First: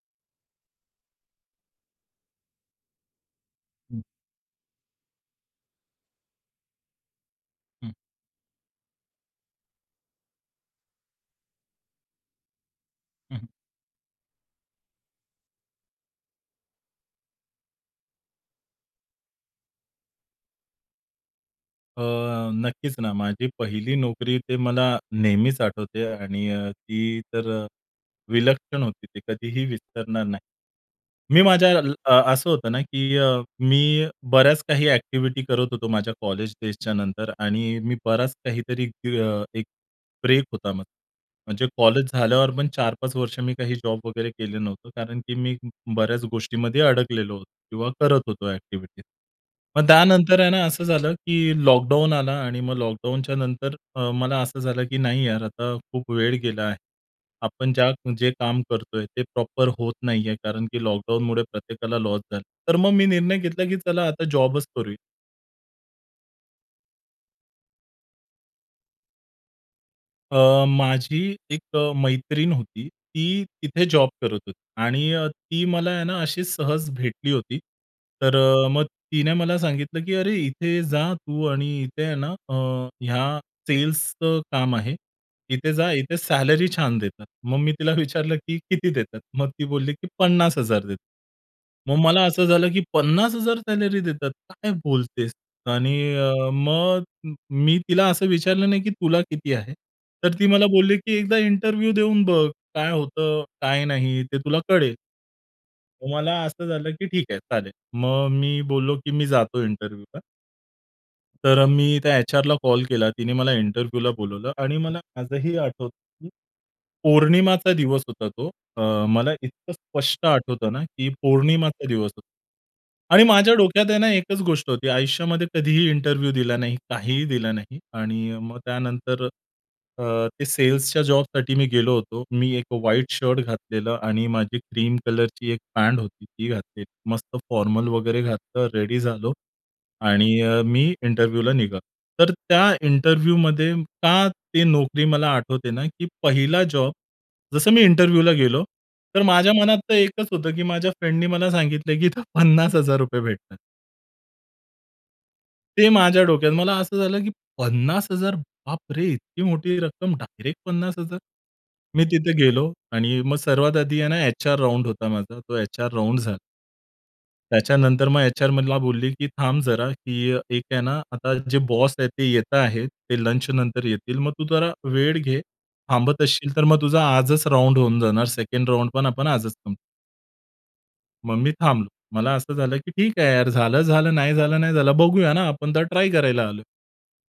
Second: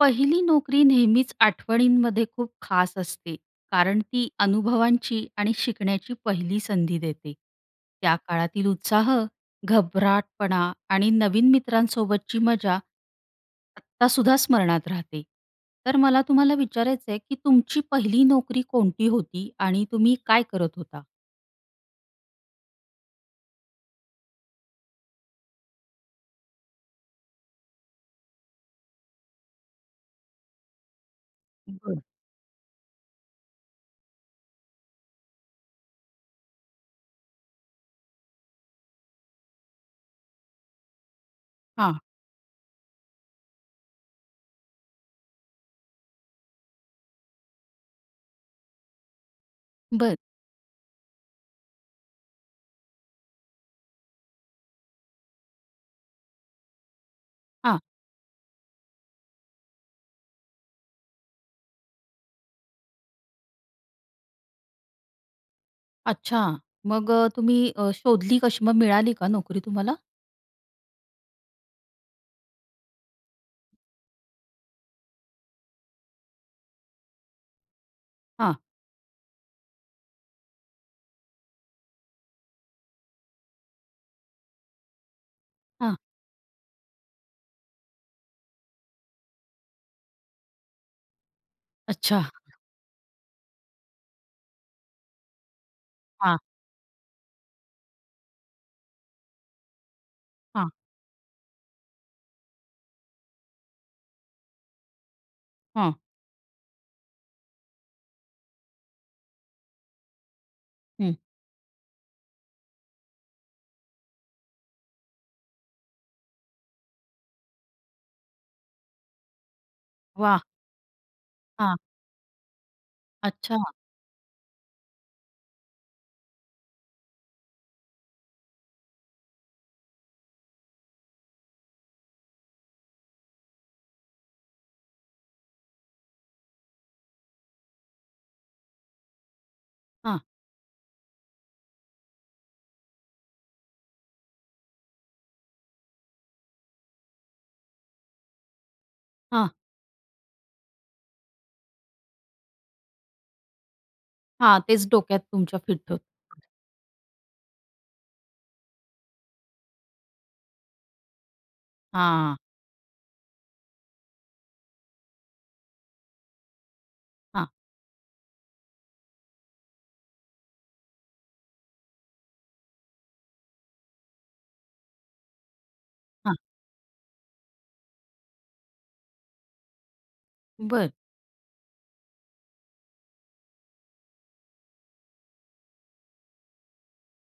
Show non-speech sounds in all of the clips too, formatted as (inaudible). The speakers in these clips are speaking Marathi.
पहिली नोकरी नेहमीच आठवणींमध्ये खूप खास असते. कारण हं. ती अनुभवांची आणि शिकण्याची पहिली संधी देते. हं. त्या काळातील उत्साह, घबराटपणा आणि नवीन मित्रांसोबतची मजा, हं, हं. आत्ता सुद्धा स्मरणात राहते. तर मला तुम्हाला विचारायचंय, की तुमची पहिली नोकरी कोणती होती आणि तुम्ही काय करत होता? अ, नक्कीच ना, माझी पहिली नोकरी, ती मला नेहमीच आठवते आणि ती तर अ, विलक्षण होती, ती कधीही विसरणार नाही. मी माझ्या बरं. अ, असं होतं ना, की मी बऱ्याच काही ॲक्टिव्हिटी करत होतो माझ्या कॉलेज डेजच्या नंतर आणि माझा बराच काहीतरी अ, एक ब्रेक होता मग. म्हणजे हां. कॉलेज झाल्यावर पण 4-5 वर्षे मी काही जॉब वगैरे केला नव्हता, कारण की मी ब बऱ्याच गोष्टींमध्ये अडकलेलो होतो किंवा करत होतो ॲक्टिव्हिटीज. मग बरं. त्यानंतर आहे ना, असं झालं की लॉकडाउन आला आणि मग लॉकडाउनच्या नंतर अ, मला असं झालं की नाही यार, आता खूप वेळ गेला आहे. आपण हां. ज्या जे काम करतोय ते प्रॉपर होत नाहीये, कारण की लॉकडाउनमुळे प्रत्येकाला लॉस झाला. तर मग मी निर्णय घेतला, की चला आता जॉबच करू. अच्छा. मग अ, तुम्ही अ, शोधली कशी मग मिळाली का नोकरी तुम्हाला? अ, माझी एक अ, मैत्रीण होती. ती तिथे जॉब करत होती आणि अ, ती मला आहे ना, अशी सहज भेटली होती. तर हां. अ, मग तिने मला सांगितलं, की "अरे, इथे जा तू आणि इथे आहे ना, ह्या सेल्सचं काम आहे, इथे जा, हां. इथे सॅलरी छान देतात." मग मी तिला विचारलं, की "किती देतात?" मग ती बोलली, की "50,000 देतात." मग अच्छा. मला असं (chuckles) झालं, की "50,000 सॅलरी देतात, काय बोलतेस?" आणि हां. अ, मग म मी तिला असं विचारलं नाही की तुला किती आहे? तर ती मला हां. बोलली, की "एकदा इंटरव्ह्यू देऊन बघ. काय होतं, काय नाही, ते तुला कळेल." हं. मग मला असं झालं, की ठीक आहे, चालेल. मग मी बोललो, की "मी जातो इंटरव्ह्यूला." हं. तर अ, मी त्या एचआरला कॉल केला तिने मला इंटरव्ह्यूला बोलावलं आणि मला आजही आठवतं की पौर्णिमाचा दिवस होता तो, अ, मला इतकं स्पष्ट वाह! आठवतं ना, की हां. पौर्णिमाचा दिवस होता. आणि माझ्या अच्छा. डोक्यात आहे ना, एकच गोष्ट होती आयुष्यामध्ये कधीही इंटरव्ह्यू दिला नाही, काहीही दिला नाही. आणि अ, मग त्यानंतर अ, ते सेल्सच्या जॉबसाठी मी गेलो होतो. मी एक अ, व्हाईट शर्ट घातलेलं आणि माझी क्रीम कलरची एक पॅन्ट होती ती घातलेली. मस्त फॉर्मल वगैरे घातलं रेडी झालो हां. आणि अ, मी इंटरव्ह्यूला निघालो. तर त्या इंटरव्ह्यूमध्ये का ती नोकरी मला आठवते ना, की पहिला जॉब, जसं मी इंटरव्ह्यूला गेलो, तर हां. माझ्या मनात तर एकच होतं की माझ्या फ्रेंडनी मला सांगितलंय, की इथं ₹50,000 भेटतात. हां, तेच डोक्यात तुमच्या फिट ते होतं. माझ्या डोक्यात. मला असं झालं, की 50,000 बापरे! इतकी मोठी रक्कम डायरेक्ट 50,000!? मी तिथे हां. गेलो आणि मग सर्वात आधी आहे ना एचआर राउंड होता माझा. तो एचआर राउंड झाला. हां. त्याच्यानंतर मग एचआर मला बोलली, की "थांब जरा की अ, एक आहे ना आता जे बॉस आहेत ते येत आहेत, ते लंचनंतर येतील मग तू जरा वेळ घे. थांबत हां. असशील तर मग तुझा आजच राउंड होऊन जाणार सेकंड राउंड पण आपण आजच संपवू." बरं. मग मी थांबलो. मला असं झालं, की ठीक आहे यार, झालं, झालं, नाही झालं, नाही झालं. बघूया ना आपण तर ट्राय करायला आलोय.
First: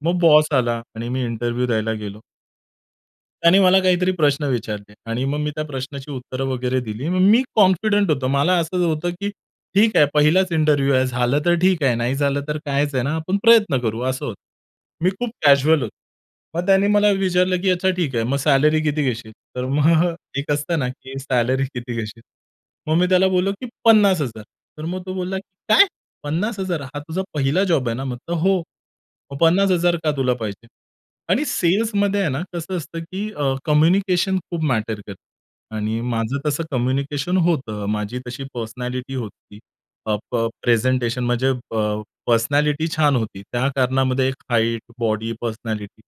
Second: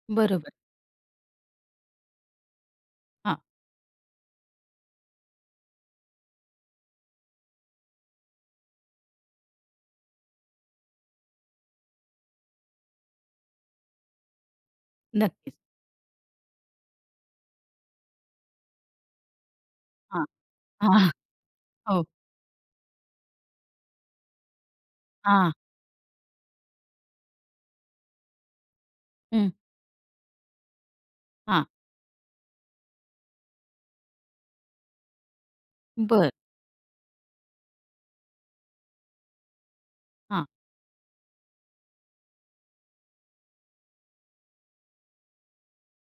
मग बरोबर. बॉस आला आणि मी इंटरव्ह्यू द्यायला गेलो. हां. त्याने मला काहीतरी प्रश्न विचारले आणि मग मी त्या प्रश्नाची उत्तरं वगैरे दिली. मग मी कॉन्फिडंट होतो. मला असं होतं, की ठीक आहे पहिलाच इंटरव्ह्यू आहे. झालं तर ठीक आहे नाही झालं तर काहीच आहे ना आपण प्रयत्न करू असं होतं. मी खूप नक्कीच. कॅज्युअल होतो. मग त्याने मला विचारलं, की "अच्छा ठीक आहे मग सॅलरी किती घेशील?" तर मग हां, एक असतं ना, हां, की सॅलरी किती हो. घेशील? मग मी त्याला बोललो, की "50,000" तर मग तो बोलला, हां. "काय? 50,000? हा तुझा पहिला जॉब आहे ना?" म्हटलं, "हो." "मग हं. 50,000 का तुला पाहिजे?" आणि हां. सेल्समध्ये आहे ना कसं असतं, की अ, कम्युनिकेशन खूप मॅटर करतं आणि बरं. माझं तसं कम्युनिकेशन होतं. माझी तशी पर्सनॅलिटी होती. अ, प हां. प्रेझेंटेशन म्हणजे अ, पर्सनॅलिटी छान होती. त्या कारणामध्ये एक हाईट, बॉडी, पर्सनॅलिटी.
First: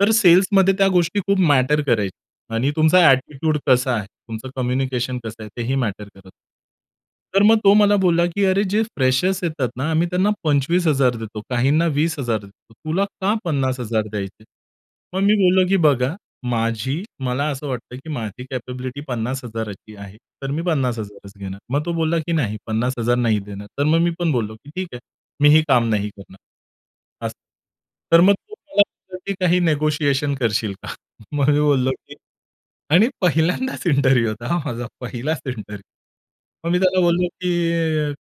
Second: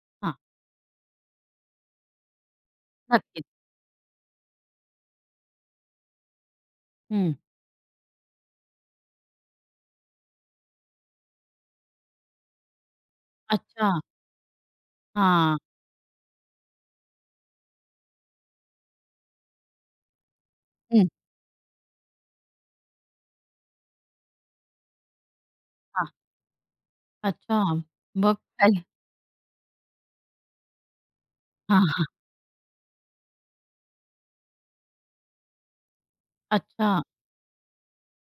तर हां. सेल्समध्ये त्या गोष्टी खूप मॅटर करायची आणि तुमचा नक्कीच. ॲटिट्यूड कसा आहे? तुमचं कम्युनिकेशन कसं आहे? तेही मॅटर करतं. हं. तर मग तो मला बोलला, की "अरे जे फ्रेशर्स येतात ना आम्ही त्यांना 25,000 देतो, काहींना 20,000 देतो, तुला का पन्नास अच्छा. हजार द्यायचे?" मग मी हां. बोललो, की "बघा, माझी मला असं वाटतं, की माझी कॅपॅबिलिटी 50,000ची आहे. तर मी पन्नास हं. हजारच घेणार." मग तो बोलला, की "नाही, 50,000 नाही देणार." तर मग मी पण बोललो, की "ठीक आहे मी ही काम नाही हां. करणार," असं. अच्छा! तर मग मग तो मला काय बोलला, की काही निगोशिएशन करशील का? मग मी हां, बोललो, हां. की आणि पहिल्यांदाच इंटरव्ह्यू होता हा माझा पहिलाचं इंटरव्ह्यू. मग मी त्याला अच्छा. बोललो, की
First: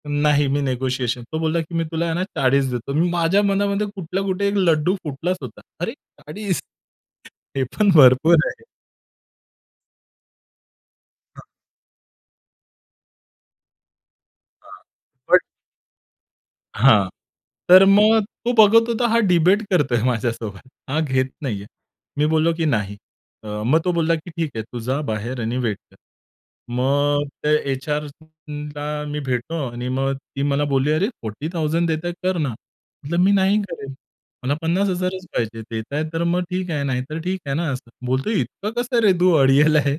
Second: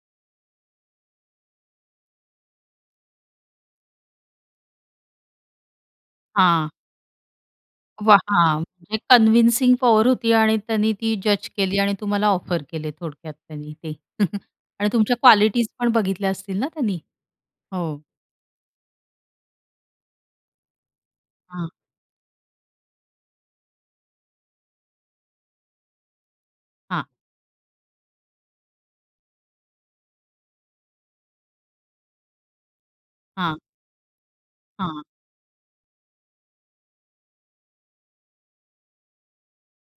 अ, "नाही, मी निगोशिएशन" तो बोलला, की "मी तुला आहे ना 40 देतो." मी माझ्या मनामध्ये कुठल्या कुठे एक लड्डू फुटलाचं होता. अरे 40! हां. (unintelligible) हे पण वाह! भरपूर हां, आहे. म्हणजे कंन्व्हिंसिंग पॉवर होती आणि त्यांनी ती हां. जज केली आणि तुम्हाला ऑफर केले थोडक्यात त्यांनी ते (chuckles) हां, आणि तुमच्या बट कॉलिटीज पण बघितल्या असतील ना त्यांनी? हां, तर हो. मग तो बघत होता हा डिबेट करतोय माझ्यासोबत, हा घेत नाही आहे. हां. मी बोललो, की "नाही." अ, मग तो बोलला, की "ठीक आहे तू जा बाहेर आणि वेट कर." हां. मग ते एचआरला मी भेटतो आणि मग ती मला बोलली, "अरे 40,000 देतायत कर ना." म्हणलं, "मी नाही हां. करेल. मला पन्नास हां. हजारच पाहिजे. देताय तर मग ठीक आहे, नाही तर ठीक आहे ना असं." बोलते, "इतकं कसं रे तू अडियल आहे?"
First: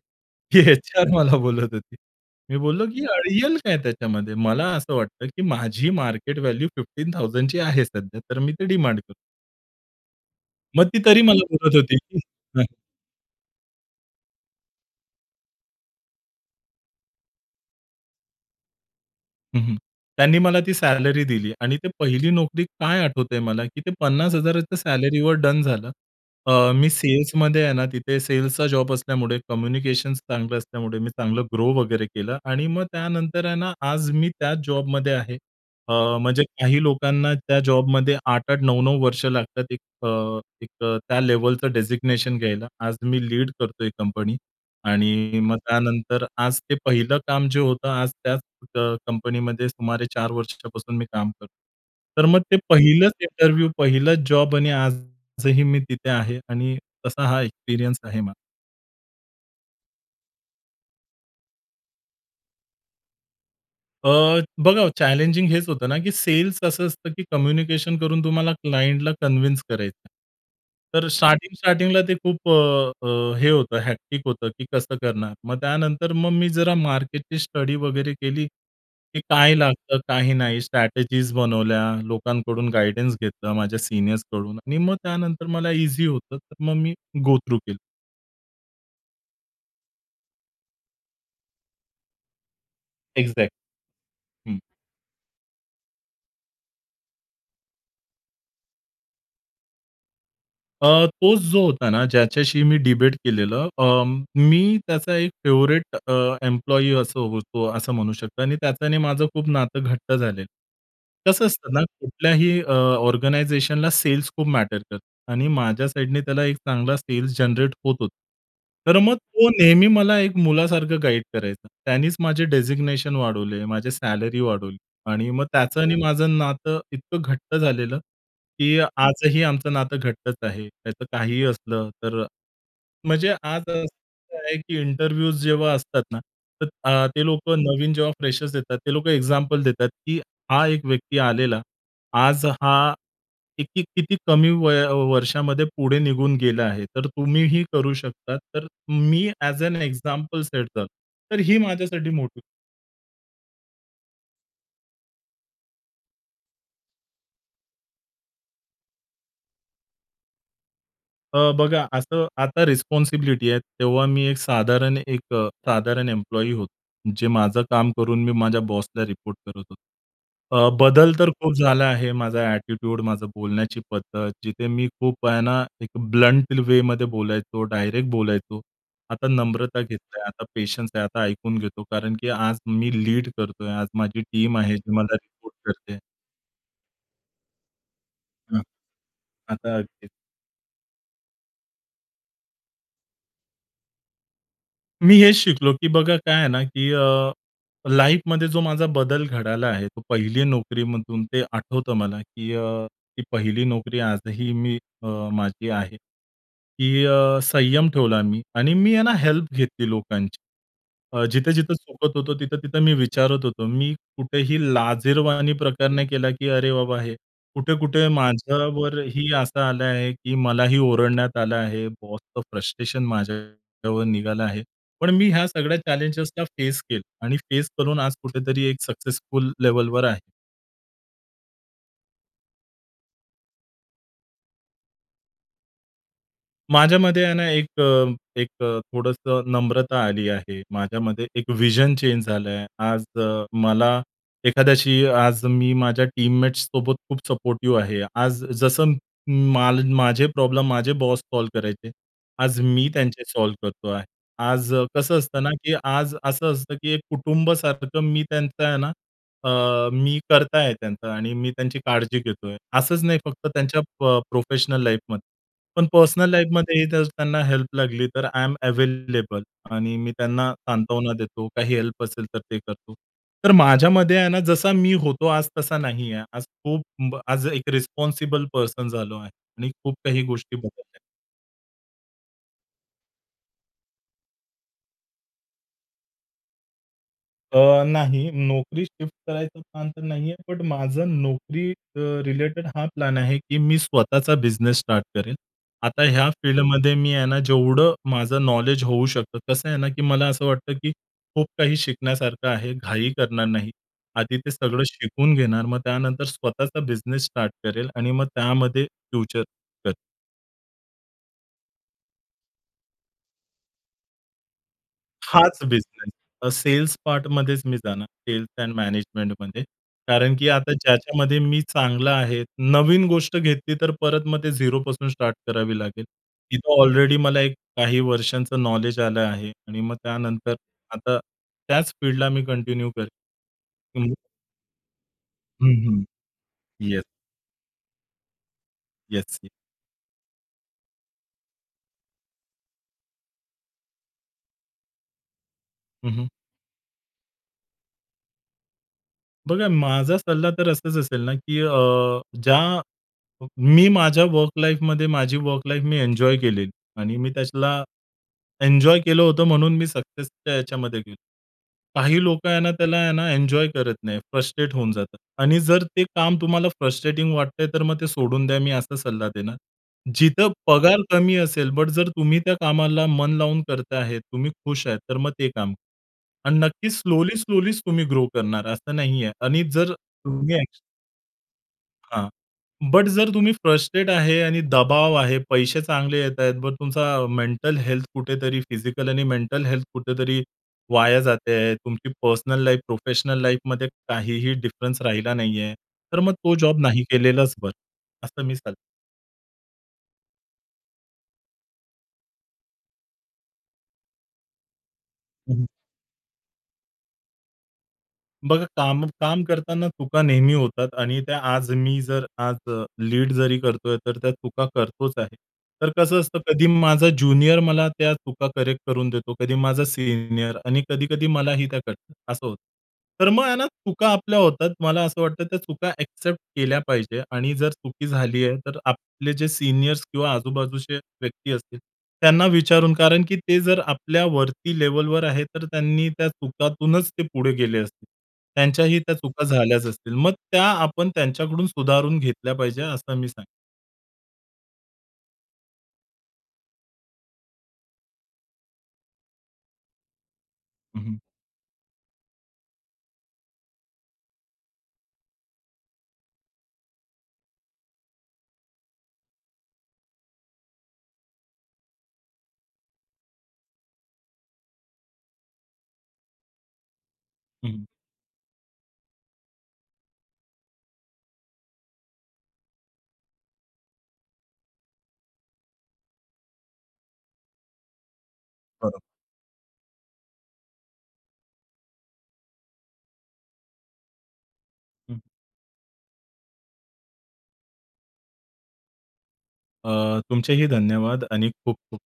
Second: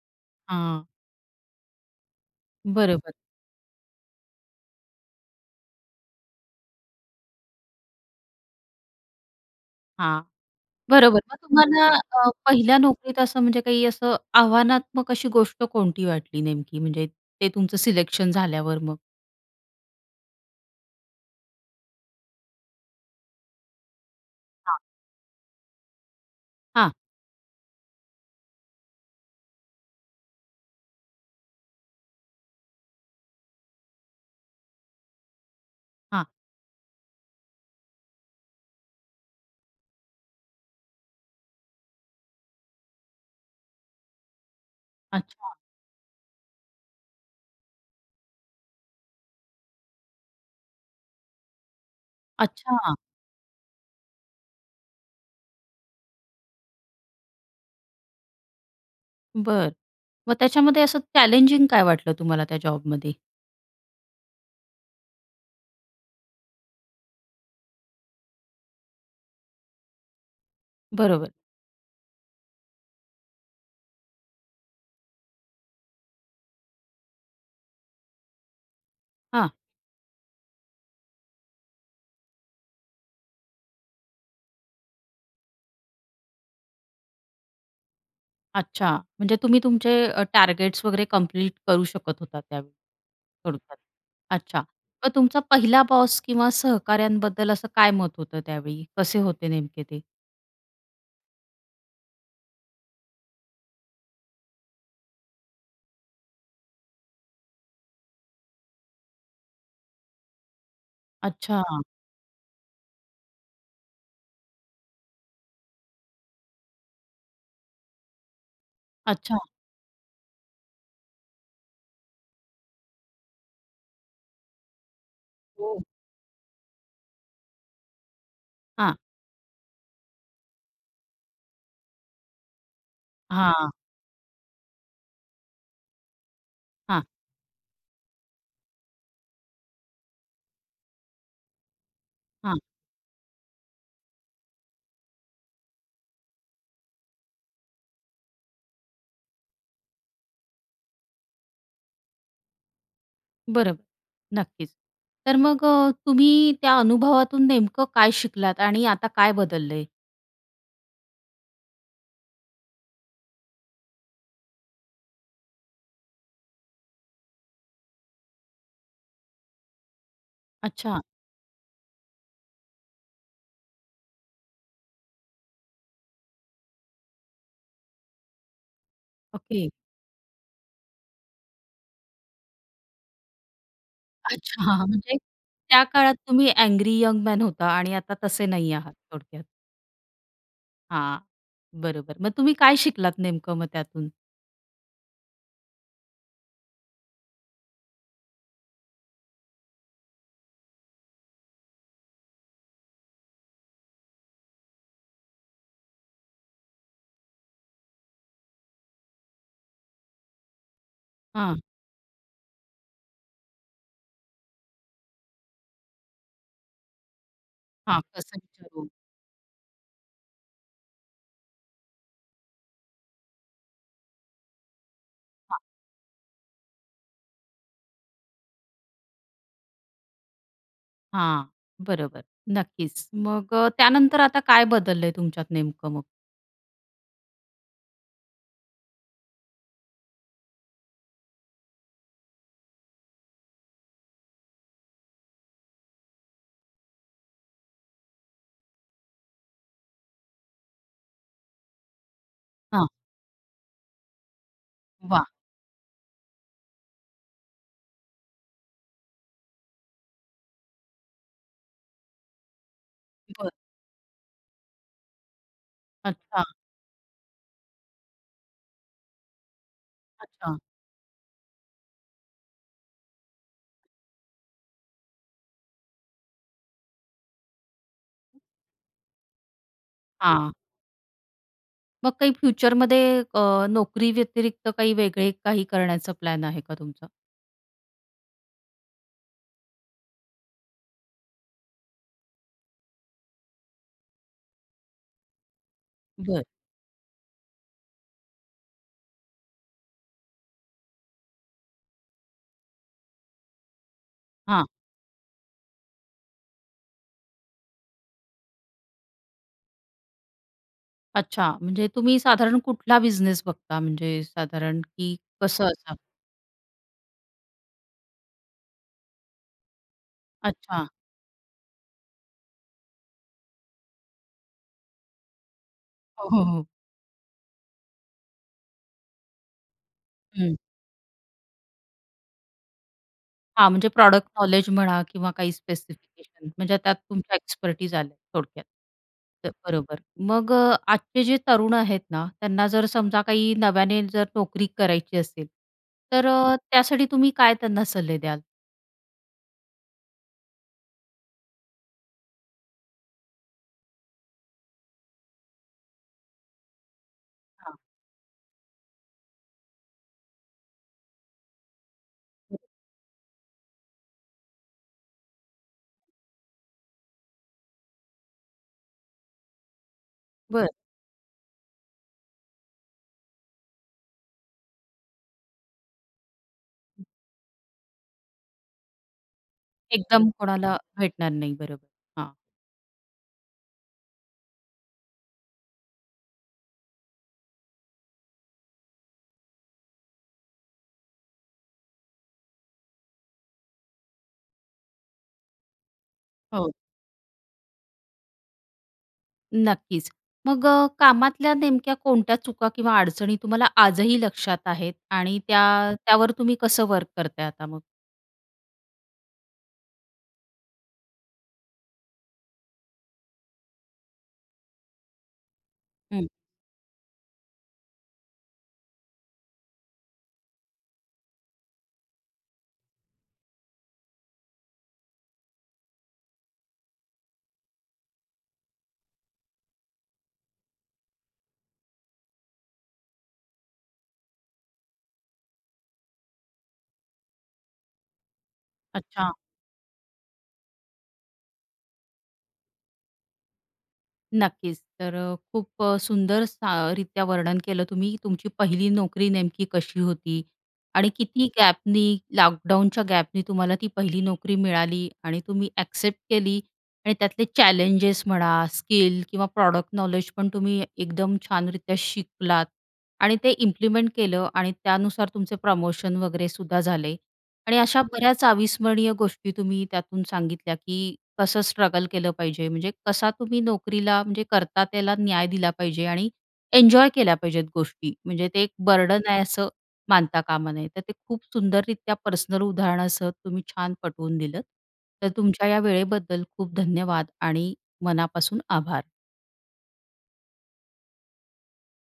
ही हां. एचआर मला बोलत होती. मी बोललो, की बरोबर. "अडियल काय त्याच्यामध्ये? मला असं वाटतं, की माझी मार्केट व्हॅल्यू 15,000ची आहे सध्या तर मी ते डिमांड करतो." हां, मग ती बरोबर. तरी मग मला बोलत तुम्हाला होती, की अ, पहिल्या नोकरीत असं म्हणजे काही असं आव्हानात्मक अशी गोष्ट कोणती वाटली नेमकी, म्हणजे ते तुमचं सिलेक्शन झाल्यावर मग? हं, हं. त्यांनी मला ती सॅलरी दिली आणि ते पहिली नोकरी काय आठवतंय मला, की ते 50,000च्या हां. सॅलरीवर डन झालं. अ, मी हां. सेल्समध्ये आहे ना, तिथे सेल्सचा जॉब असल्यामुळे कम्युनिकेशन्स चांगलं असल्यामुळे मी चांगलं ग्रो वगैरे केलं आणि मग त्यानंतर आहे ना, आज मी त्याच जॉबमध्ये आहे. अ, हां. म्हणजे काही लोकांना त्या जॉबमध्ये 8-8, 9-9 वर्ष लागतात एक अ, एक अ, त्या लेव्हलचं डेझिग्नेशन घ्यायला. आज मी लीड करतोय कंपनी. आणि अच्छा. मग त्यानंतर आज ते पहिलं काम जे होतं, आज त्याच अ, कंपनीमध्ये सुमारे 4 वर्षापासून मी काम करतो तर मग ते अच्छा. पहिलंच इंटरव्ह्यू, पहिलंच जॉब आणि आजही मी तिथे आहे आणि तसा हा एक्सपिरियन्स आहे माझा. बरं. मग त्याच्यामध्ये असं चॅलेंजिंग काय वाटलं तुम्हाला त्या जॉबमध्ये? अ, बघा चॅलेंजिंग हेच होतं ना, की सेल्स असं असतं, की कम्युनिकेशन करून तुम्हाला क्लायंटला कन्विन्स करायचं आहे. तर बरोबर. स्टार्टिंग-स्टार्टिंगला ते खूप अ, अ, हे होतं, हेक्टिक होतं, की कसं करणार. मग त्यानंतर मग मी जरा मार्केटची स्टडी वगैरे केली, की हां. काय लागतं, काही नाही. स्ट्रॅटेजीज बनवल्या, लोकांकडून गाईडन्स घेतलं माझ्या सीनियर्सकडून आणि मग त्यानंतर मला ईझी होतं, तर मग मी गो थ्रू केलं. अच्छा, म्हणजे तुम्ही तुमचे अ, टार्गेट्स वगैरे कंप्लीट करू शकत होता त्यावेळी, एक्झॅक्ट. थोडक्यात. हं. अच्छा. मग तुमचा 1ला बॉस किंवा सहकाऱ्यांबद्दल असं काय मत होतं त्यावेळी, कसे होते नेमके ते? अ, तोच जो होता ना ज्याच्याशी मी डिबेट केलेलं अ, मी त्याचा एक फेव्हरेट अ, एम्प्लॉयी असं होतो असं म्हणू शकता. आणि त्याच्या आणि माझं खूप नातं घट्ट झालेलं. कसं असतं ना अच्छा. कुठल्याही अ, ऑर्गनायझेशनला सेल्स खूप मॅटर करत आणि माझ्या साइडने त्याला एक चांगला सेल्स जनरेट होत होता. तर मग अच्छा. तो नेहमी मला एक मुलासारखं गाईड करायचा. त्यानेच माझे डेझिग्नेशन वाढवले, माझी सॅलरी वाढवली आणि मग हो. त्याचं आणि माझं नातं इतकं घट्ट झालेलं. की हां आजही आमचं नातं घट्टच आहे. त्याचं काहीही असलं तर. म्हणजे आज हां. असं आहे की इंटरव्ह्यूज जेव्हा असतात ना तर हां. अ, ते लोकं नवीन जेव्हा फ्रेशर्स देतात ते लोकं एक्झाम्पल देतात की "हा एक व्यक्ती आलेला. आज हां. हा किती-किती कमी वय वर्षामध्ये पुढे निघून गेला आहे. तर तुम्हीही करू शकतात." तर मी ॲज ॲन एक्झाम्पल सेट झालो. तर ही माझ्यासाठी मोठी बरोबर, नक्कीच. तर मग अ, तुम्ही त्या अनुभवातून नेमकं काय शिकलात आणि आता काय बदललंय? अ, बघा, असं आता रिस्पॉन्सिबिलिटी आहे, तेव्हा मी एक साधारण एक अ, साधारण एम्प्लॉई होतो, जे माझं काम करून मी माझ्या बॉसला रिपोर्ट करत होतो. अ, अच्छा. बदल तर खूप झाला आहे माझा ॲटिट्यूड, माझं बोलण्याची पद्धत, जिथे मी खूप आहे ना एक ब्लंट वेमध्ये बोलायचो, डायरेक्ट बोलायचो. आता ओके. नम्रता घेतलंय, आता पेशन्स आहे, आता ऐकून घेतो, कारण की आज मी लीड करतोय. आज माझी टीम अच्छा! आहे हां, हां. मला म्हणजे रिपोर्ट त्या करते. काळात तुम्ही अँग्री यंग मॅन होता आणि आता तसे हं. नाही आहात थोडक्यात. आता (unintelligible) हां, बरोबर. मग तुम्ही काय शिकलात नेमकं मग त्यातून? मी हेच शिकलो, की बघा काय आहे ना की अ, लाईफमध्ये जो माझा बदल घडला आहे, तो पहिली नोकरीमधून ते आठवतं मला की अ, ती पहिली नोकरी आजही अ, मी माझी आहे, की अ, संयम ठेवला मी आणि मी आहे ना हेल्प घेतली लोकांची. अ, हां. जिथे-जिथे चुकत होतो, तिथं-तिथं मी विचारत होतो. मी कुठेही लाजिरवाणा प्रकार नाही केला, की अरे बाबा हे कुठे हां, कुठे कसं विचारू? माझ्यावरही असं आलं आहे की मलाही ओरडण्यात आलं आहे. बॉसचे फ्रस्ट्रेशन माझ्यावर निघालं आहे. पण मी ह्या हां. सगळ्या चॅलेंजला फेस केलं आणि फेस करून आज कुठेतरी एक सक्सेसफुल लेव्हलवर आहे. हां, बरोबर, नक्कीचं. मग अ, त्यानंतर आता काय बदललं आहे, तुमच्यात नेमकं मग? माझ्यामध्ये आहे ना एक अ, एक अ, थोडंसं नम्रता आली आहे. माझ्यामध्ये एक व्हिजन चेंज झालं आहे. आज अ, मला एखाद्याशी आज मी माझ्या टीममेट्स सोबत खूप सपोर्टिव्ह आहे. आज जसं म माल माझे प्रॉब्लेम माझे बॉस सॉल्व्ह करायचे, आज मी हां. त्यांचे सॉल्व्ह करतो आहे. आज कसं वाह! असतं ना? की आज असं असतं की एक कुटुंब सारखं मी त्यांचं आहे ना अ, मी कर्ता आहे त्यांचा आणि मी त्यांची काळजी घेतो आहे. असंच नाही फक्त बरं. त्यांच्या प प्रोफेशनल लाईफमध्ये. पण पर्सनल अच्छा. लाईफमध्ये ही जर त्यांना हेल्प लागली तर आय एम अवेलेबल. आणि मी त्यांना अच्छा. सांत्वना देतो. काही हेल्प असेल तर ते करतो. तर माझ्यामध्ये आहे ना? जसा मी होतो आज तसा नाही आहे. आज खूप म आज एक रिस्पॉन्सिबल पर्सन झालो आहे आणि खूप काही हां. गोष्टी बदलल्या आहे. मग काही फ्युचरमध्ये अ, नोकरी व्यतिरिक्त काही वेगळे काही करण्याचा प्लॅन आहे का तुमचा? अ, नाही. नोकरी शिफ्ट करायचा प्लॅन तर नाही आहे. पण माझं नोकरी अ, रिलेटेड हा प्लॅन आहे. की मी स्वतःचा बिझनेस स्टार्ट करेल. आता ह्या बरं. फील्डमध्ये मी आहे ना, जेवढं माझं नॉलेज होऊ शकतं, कसं आहे ना? की मला असं वाटतं की खूप काही शिकण्यासारखं आहे. घाई करणार नाही. आधी ते हां. सगळं शिकून घेणार. मग त्यानंतर स्वतःचा बिझनेस स्टार्ट करेल आणि मग त्यामध्ये फ्युचर करेल. अच्छा. म्हणजे तुम्ही साधारण कुठला बिझनेस बघता म्हणजे साधारण की हाच कसं अस? बिझनेस. सेल्स पार्टमध्येच मी जाणार सेल्स एंड मॅनेजमेंटमध्ये. कारण की आता अच्छा. ज्याच्यामध्ये मी चांगला आहे, नवीन गोष्ट घेतली तर परत मग ते झीरोपासून स्टार्ट करावी लागेल. हो, हो, हो. तिथं ऑलरेडी मला एक काही वर्षांचं नॉलेज आलं आहे आणि मग हं. त्यानंतर आता त्याच फील्डला मी कंटिन्यू करेल. हां, म्हणजे हं. प्रॉडक्ट नॉलेज म्हणा किंवा काही हं, हं. स्पेसिफिकेशन म्हणजे त्यात येस. तुमच्या एक्सपर्टाइज आल्यात थोडक्यात. येस, ये तर बरोबर. मग अ, आजचे जे तरुण आहेत ना, त्यांना जर समजा काही नव्याने जर नोकरी करायची असेल, हं, तर हं. अ, त्यासाठी तुम्ही काय त्यांना सल्ले द्याल? बघा, माझा सल्ला तर असाच असेल ना, की अ, ज्या मी माझ्या वर्क लाईफमध्ये माझी वर्क लाईफ मी एन्जॉय केलेली आणि मी हां. त्याला एन्जॉय केलं होतं, म्हणून मी सक्सेसच्या याच्यामध्ये गेलो. काही लोकं हं. आहे ना त्याला आहे ना एन्जॉय करत नाहीत. फ्रस्ट्रेट होऊन जातात आणि जर ते काम तुम्हाला फ्रस्ट्रेटिंग वाटतंय तर मग ते सोडून द्या, मी असा सल्ला देणार. जिथं बरं. पगार कमी असेल, बट जर तुम्ही त्या कामाला मन लावून करत आहेत, तुम्ही खुश आहे तर मग ते काम करा अन् नक्कीच हं. स्लोली, स्लोली तुम्ही ग्रो करणार असं नाहीये आणि जर एकदम तुम्ही कोणाला अक भेटणार नाही, बरोबर. हां. हां. बट जर तुम्ही फ्रस्ट्रेट आहे आणि दबाव आहे, पैसे चांगले येतायत मग तुमचा मेंटल हेल्थ कुठेतरी फिजिकल आणि मेंटल हेल्थ कुठेतरी वाया जाते आहे. तुमची पर्सनल लाईफ, प्रोफेशनल लाईफमध्ये काहीही डिफरन्स राहिला नाहीये. तर मग तो हो. जॉब नाही केलेलाच बरं, असं मी सांगतो. नक्कीच. मग अ, कामातल्या नेमक्या कोणत्या चुका किंवा अडचणी तुम्हाला आजही लक्षात आहेत आणि त्या हं. त्यावर तुम्ही कसं वर्क करताय आता मग? बघा, काम काम करताना चुका नेहमी होतात आणि त्या आज मी जर आज लीड जरी करतोय, तर त्या चुका करतोच आहे. तर कसं हं. असतं, कधी माझा ज्युनियर मला त्या चुका करेक्ट करून देतो, कधी माझा सीनियर आणि कधी-कधी मलाही त्या कळतात असं होतं. तर मग आहे ना चुका आपल्या होतात. मला असं वाटतं त्या चुका एक्सेप्ट केल्या पाहिजेत आणि जर चुकी झाली आहे, तर आपले जे सीनियर्स किंवा आजूबाजूचे व्यक्ती असतील त्यांना विचारून, कारण की ते जर आपल्या वरती लेव्हलवर आहेत, तर त्यांनी त्या चुकातूनच ते पुढे गेले असतील. त्यांच्याही त्या अच्छा. चुका झाल्याच असतील. मग त्या आपण त्यांच्याकडून सुधारून घेतल्या पाहिजेत असं मी सांग नक्कीच, तर अ, खूप सुंदर स रीत्या वर्णन केलं तुम्ही तुमची पहिली नोकरी नेमकी कशी होती हं, आणि हं. किती गॅपनी लॉकडाउनच्या गॅपनी तुम्हाला ती पहिली नोकरी मिळाली आणि तुम्ही एक्सेप्ट केली आणि त्यातले चॅलेंजेस म्हणा, स्किल किंवा प्रॉडक्ट नॉलेज पण तुम्ही एकदम छानरीत्या शिकलात आणि ते इम्प्लिमेंट केलं आणि त्यानुसार तुमचे प्रमोशन वगैरे सुद्धा झाले हं, आणि हं. अशा बऱ्याच अविस्मरणीय गोष्टी तुम्ही त्यातून सांगितल्या की कसं स्ट्रगल केलं पाहिजे, म्हणजे कसा तुम्ही नोकरीला म्हणजे करता त्याला न्याय दिला पाहिजे आणि एन्जॉय केल्या पाहिजेत गोष्टी, म्हणजे ते एक बरोबर. बर्डन आहे असं मानता कामा नये. तर ते खूप सुंदररीत्या पर्सनल उदाहरणासह तुम्ही छान पटवून दिलंत, हं. तर तुमच्या या वेळेबद्दल खूप धन्यवाद आणि मनापासून आभार. अ, तुमचेही धन्यवाद आणि खूप-खूप